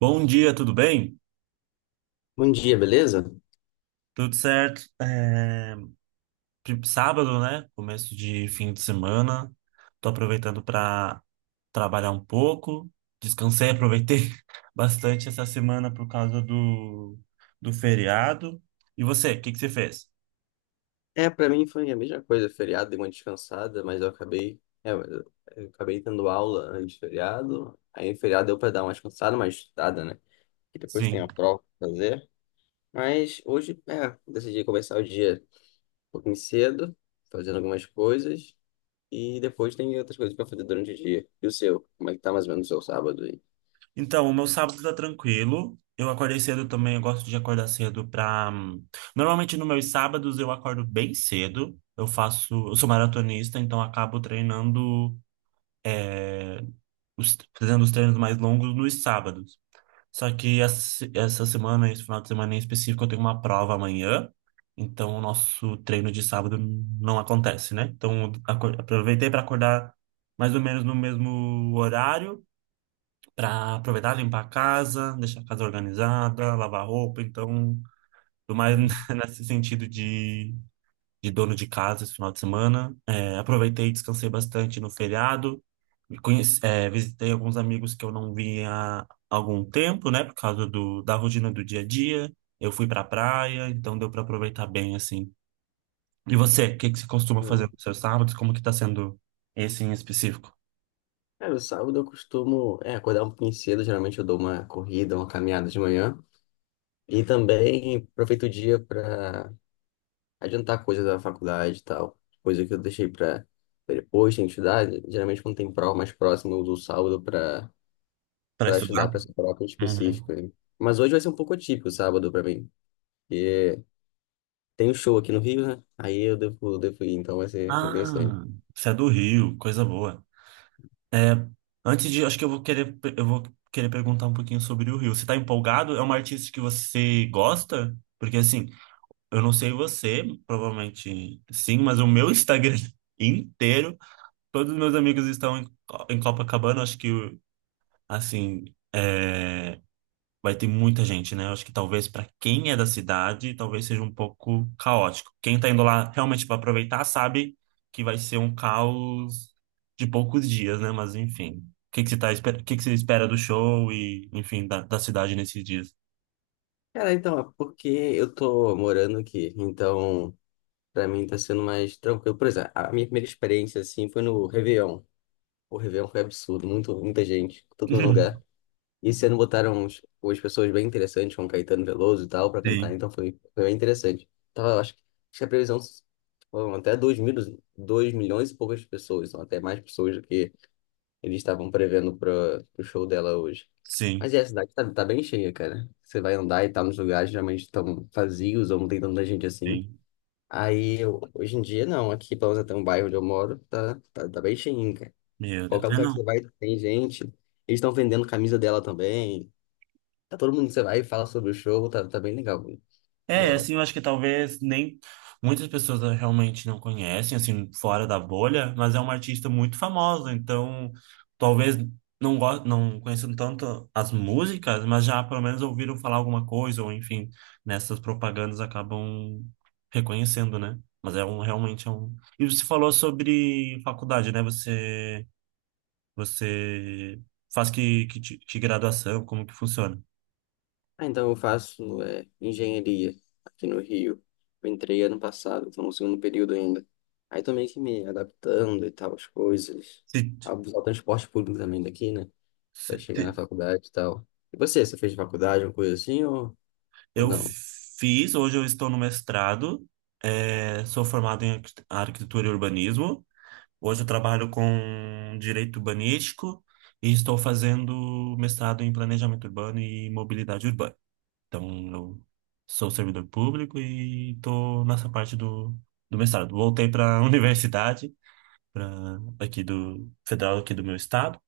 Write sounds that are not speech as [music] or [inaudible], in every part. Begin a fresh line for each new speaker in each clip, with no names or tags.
Bom dia, tudo bem?
Bom dia, beleza?
Tudo certo? Sábado, né? Começo de fim de semana. Tô aproveitando para trabalhar um pouco. Descansei, aproveitei [laughs] bastante essa semana por causa do feriado. E você, o que que você fez?
Pra mim foi a mesma coisa, feriado, dei uma descansada, mas eu acabei, eu acabei tendo aula antes do feriado, aí no feriado deu pra dar uma descansada, uma estudada, né? E depois tem
Sim.
a prova pra fazer, mas hoje, decidi começar o dia um pouquinho cedo, fazendo algumas coisas, e depois tem outras coisas pra fazer durante o dia. E o seu? Como é que tá mais ou menos o seu sábado aí?
Então, o meu sábado tá tranquilo. Eu acordei cedo também, eu gosto de acordar cedo pra. Normalmente nos meus sábados eu acordo bem cedo. Eu sou maratonista, então acabo treinando fazendo os treinos mais longos nos sábados. Só que essa semana, esse final de semana em específico, eu tenho uma prova amanhã, então o nosso treino de sábado não acontece, né? Então aproveitei para acordar mais ou menos no mesmo horário, para aproveitar, limpar a casa, deixar a casa organizada, lavar roupa, então, tô mais
Hum.
[laughs] nesse sentido de dono de casa esse final de semana. É, aproveitei e descansei bastante no feriado. Me Conheci, é, visitei alguns amigos que eu não via há algum tempo, né? Por causa da rotina do dia a dia. Eu fui pra praia, então deu para aproveitar bem, assim. E você, o que que você costuma fazer
Não.
nos seus sábados? Como que tá sendo esse em específico?
No sábado eu costumo, acordar um pouquinho cedo, geralmente eu dou uma corrida, uma caminhada de manhã, e também aproveito o dia para adiantar coisas da faculdade e tal. Coisa que eu deixei para depois, tem que estudar. Geralmente, quando tem prova mais próxima, eu uso o sábado para
Para
para
estudar?
estudar para essa prova em específico,
Uhum.
né? Mas hoje vai ser um pouco atípico o sábado para mim. Porque tem um show aqui no Rio, né? Aí eu devo, devo ir, então vai ser interessante.
Ah, você é do Rio, coisa boa. É, acho que eu vou querer perguntar um pouquinho sobre o Rio. Você tá empolgado? É uma artista que você gosta? Porque assim, eu não sei você, provavelmente sim, mas o meu Instagram [laughs] inteiro, todos os meus amigos estão em Copacabana. Acho que assim, é, vai ter muita gente, né? Eu acho que talvez para quem é da cidade, talvez seja um pouco caótico. Quem tá indo lá realmente para aproveitar sabe que vai ser um caos de poucos dias, né? Mas enfim. O que que você tá, o que que você espera do show e, enfim, da cidade nesses dias?
Cara, então, é porque eu tô morando aqui. Então, para mim tá sendo mais tranquilo. Por exemplo, a minha primeira experiência, assim, foi no Réveillon. O Réveillon foi absurdo, muito, muita gente, todo lugar.
[laughs]
E esse ano botaram uns, umas pessoas bem interessantes, como Caetano Veloso e tal, pra cantar,
Sim,
então foi, foi bem interessante. Tava, acho que a previsão foram até 2 milhões e poucas pessoas, são até mais pessoas do que eles estavam prevendo para o show dela hoje.
sim,
Mas é, a cidade tá, tá bem cheia, cara. Você vai andar e tá nos lugares geralmente estão vazios ou não tem tanta gente assim.
sim.
Hoje em dia, não. Aqui, pelo menos até um bairro onde eu moro, tá bem cheinho, cara.
Meu Deus.
Qualquer
Ah,
lugar que você
não.
vai, tem gente. Eles estão vendendo camisa dela também. Tá todo mundo, você vai e fala sobre o show, tá bem legal. Bem
É,
legal.
assim, eu acho que talvez nem muitas pessoas realmente não conhecem, assim, fora da bolha, mas é uma artista muito famosa, então talvez não conheçam tanto as músicas, mas já pelo menos ouviram falar alguma coisa, ou enfim, nessas propagandas acabam reconhecendo, né? Mas é um, realmente é um... E você falou sobre faculdade, né? Você, você faz que graduação, como que funciona?
Ah, então eu faço engenharia aqui no Rio. Eu entrei ano passado, estou no segundo período ainda. Aí tô meio que me adaptando e tal, as coisas.
Se,
A usar o transporte público também daqui, né? Pra
se,
chegar na faculdade e tal. E você, você fez faculdade, uma coisa assim, ou
Eu
não?
fiz, hoje eu estou no mestrado, eh, sou formado em arquitetura e urbanismo. Hoje eu trabalho com direito urbanístico e estou fazendo mestrado em planejamento urbano e mobilidade urbana. Então, eu sou servidor público e estou nessa parte do mestrado. Voltei para a [laughs] universidade, pra, aqui do federal, aqui do meu estado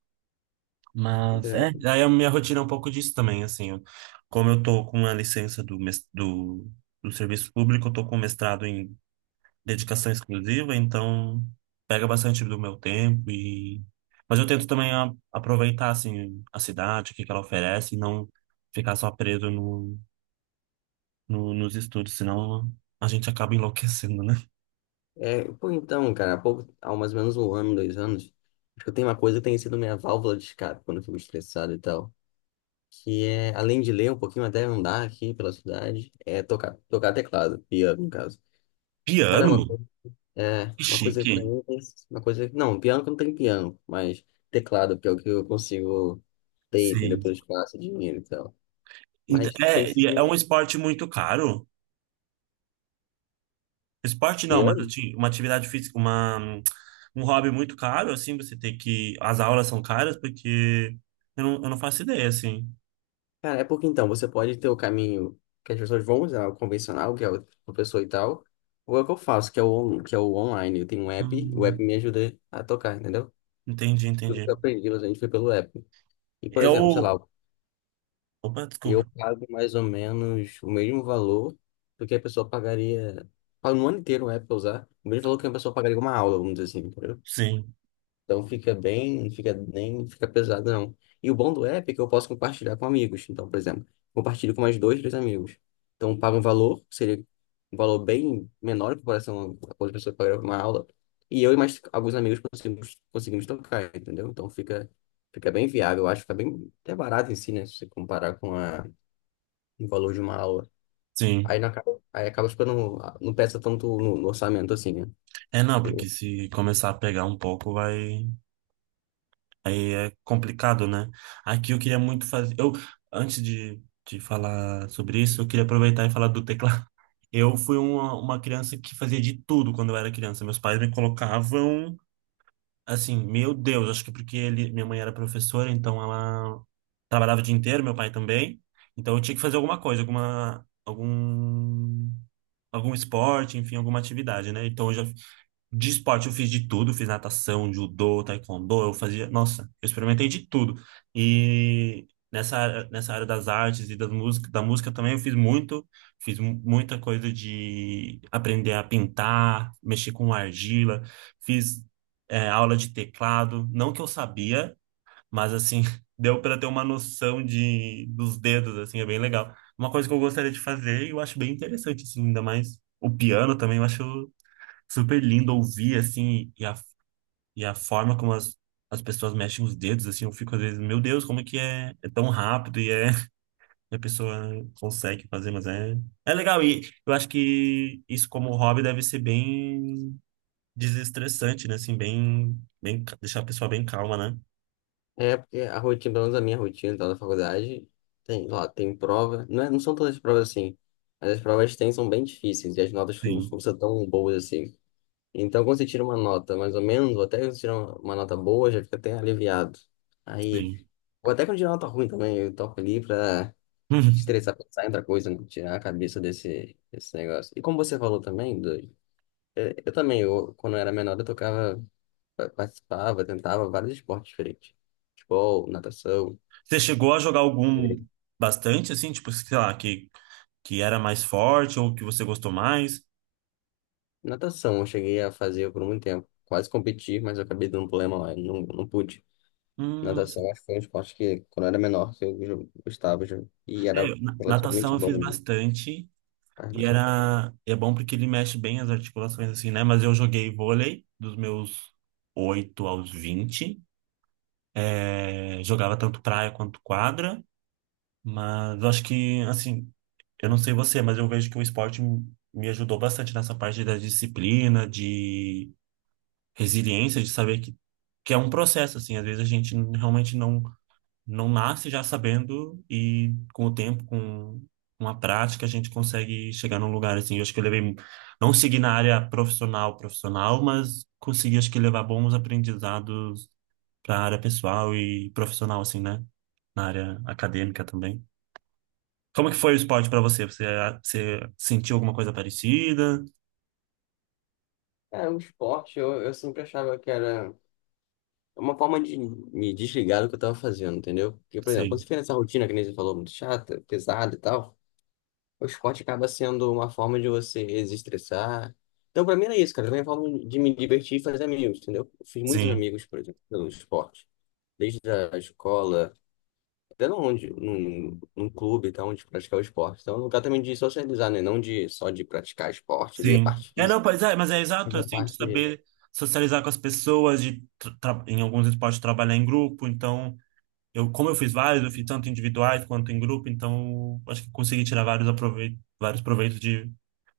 mas é, aí a minha rotina é um pouco disso também, assim, como eu tô com a licença do do serviço público, eu tô com mestrado em dedicação exclusiva, então pega bastante do meu tempo e mas eu tento também aproveitar assim a cidade, o que que ela oferece e não ficar só preso nos estudos, senão a gente acaba enlouquecendo, né?
É, pô, então, cara, há pouco, há mais ou menos um ano, dois anos, acho que eu tenho uma coisa que tem sido minha válvula de escape quando eu fico estressado e tal, que é, além de ler um pouquinho, até andar aqui pela cidade, é tocar, tocar teclado, piano, no caso. Cara, é uma
Piano?
coisa,
Que
uma coisa pra
chique.
mim, uma coisa, não, piano que não tem piano, mas teclado, que é o que eu consigo ter, entendeu?
Sim.
Pelo espaço, dinheiro e tal. Mas tem
É, e
sido
é
mesmo
um esporte muito caro. Esporte não, mas
piano?
assim, uma atividade física, uma, um hobby muito caro, assim, você tem que. As aulas são caras, porque eu não faço ideia, assim.
Cara, é porque então, você pode ter o caminho que as pessoas vão usar, o convencional, que é o professor e tal, ou é o que eu faço, que é o online. Eu tenho um app, o app
Hum,
me ajuda a tocar, entendeu?
entendi,
Tudo que
entendi.
eu aprendi, a gente foi pelo app. E, por exemplo, sei
Eu.
lá,
Opa, desculpa.
eu pago mais ou menos o mesmo valor do que a pessoa pagaria. Pago no ano inteiro, pra usar. O mesmo valor que a pessoa pagaria uma aula, vamos dizer assim, entendeu?
Sim,
Então fica bem, não fica, nem fica pesado, não. E o bom do app é que eu posso compartilhar com amigos. Então, por exemplo, compartilho com mais dois, três amigos. Então, eu pago um valor, que seria um valor bem menor em comparação a quando a pessoa pagaria uma aula. E eu e mais alguns amigos conseguimos, conseguimos tocar, entendeu? Então fica, fica bem viável, eu acho que fica bem até barato em si, né? Se você comparar com a o valor de uma aula. Aí,
sim.
não acaba, aí acaba ficando, não pesa tanto no, no orçamento assim, né?
É não,
Porque-
porque se começar a pegar um pouco, vai. Aí é complicado, né? Aqui eu queria muito fazer. Antes de, de falar sobre isso, eu queria aproveitar e falar do teclado. [laughs] Eu fui uma criança que fazia de tudo quando eu era criança. Meus pais me colocavam. Assim, meu Deus, acho que porque ele, minha mãe era professora, então ela trabalhava o dia inteiro, meu pai também. Então eu tinha que fazer alguma coisa, algum esporte, enfim, alguma atividade, né? Então eu já de esporte eu fiz de tudo, fiz natação, judô, taekwondo, eu fazia, nossa, eu experimentei de tudo. E nessa, nessa área das artes e das música, da música também eu fiz muito, fiz muita coisa de aprender a pintar, mexer com argila, fiz é, aula de teclado, não que eu sabia, mas assim, [laughs] deu para ter uma noção de dos dedos, assim, é bem legal. Uma coisa que eu gostaria de fazer e eu acho bem interessante, assim, ainda mais o piano também, eu acho super lindo ouvir, assim, e a forma como as pessoas mexem os dedos, assim, eu fico às vezes, meu Deus, como é que é, é tão rápido e é, [laughs] e a pessoa consegue fazer, mas é, é legal. E eu acho que isso como hobby deve ser bem desestressante, né, assim, deixar a pessoa bem calma, né?
É, porque a rotina, pelo menos a minha rotina tá, da faculdade, tem lá, tem prova, não, não são todas as provas assim, mas as provas que tem são bem difíceis e as notas não
Sim,
são tão boas assim. Então, quando você tira uma nota mais ou menos, ou até quando você tira uma nota boa, já fica até aliviado. Aí,
sim.
ou até quando tira uma nota ruim também, eu toco ali pra
[laughs]
estressar, pensar em outra coisa, né? Tirar a cabeça desse, desse negócio. E como você falou também, do, é, eu também, eu, quando eu era menor, eu tocava, participava, tentava vários esportes diferentes. Futebol, natação.
Você chegou a jogar algum
É.
bastante, assim, tipo, sei lá, que era mais forte ou que você gostou mais?
Natação eu cheguei a fazer por muito tempo. Quase competi, mas eu acabei dando um problema lá, eu não, não pude.
Nossa.
Natação acho que foi um esporte que, quando eu era menor, eu gostava já. E
É,
era
natação
relativamente
eu fiz
bom, né?
bastante.
Era
E
relativamente bom.
era, é bom porque ele mexe bem as articulações, assim, né? Mas eu joguei vôlei dos meus 8 aos 20. É, jogava tanto praia quanto quadra. Mas eu acho que, assim, eu não sei você, mas eu vejo que o esporte me ajudou bastante nessa parte da disciplina, de resiliência, de saber que é um processo, assim. Às vezes a gente realmente não nasce já sabendo e com o tempo, com uma prática, a gente consegue chegar num lugar assim. Eu acho que eu levei, não segui na área profissional, mas consegui, acho que levar bons aprendizados para a área pessoal e profissional, assim, né? Na área acadêmica também. Como que foi o esporte para você? Você, ah, você sentiu alguma coisa parecida?
É, um esporte, eu sempre achava que era uma forma de me desligar do que eu tava fazendo, entendeu? Porque, por exemplo, quando
Sim,
você fica nessa rotina, que nem você falou, muito chata, pesada e tal. O esporte acaba sendo uma forma de você desestressar. Então, pra mim era isso, cara. Era uma forma de me divertir e fazer amigos, entendeu? Eu fiz muitos
sim,
amigos, por exemplo, pelo esporte. Desde a escola, até onde, num, num clube, e tal, onde praticar o esporte. Então, é um lugar também de socializar, né? Não de, só de praticar esporte ali, a
sim.
parte
É, não,
física.
pois é, mas é
Mas
exato,
a
assim, de
parte.
saber socializar com as pessoas, de em alguns esportes trabalhar em grupo, então eu, como eu fiz vários, eu fiz tanto individuais quanto em grupo, então acho que consegui tirar vários aproveitos, vários proveitos de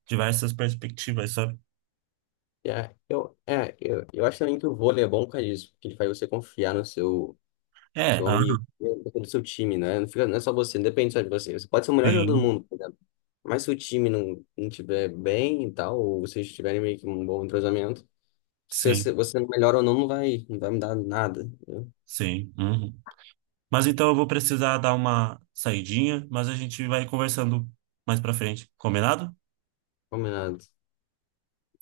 diversas perspectivas, sabe?
É, eu acho também que o vôlei é bom por causa disso, porque ele faz você confiar no seu,
É,
seu
ah,
amigo, do seu time, né? Não fica, não é só você, não depende só de você. Você pode ser o melhor jogador do
sim,
mundo, por exemplo. Mas se o time não, não tiver bem e tal, ou vocês tiverem meio que um bom entrosamento, se
sim,
você, você melhor ou não, não vai, não vai mudar nada, né?
sim. Uhum. Mas então eu vou precisar dar uma saidinha, mas a gente vai conversando mais pra frente, combinado?
Combinado.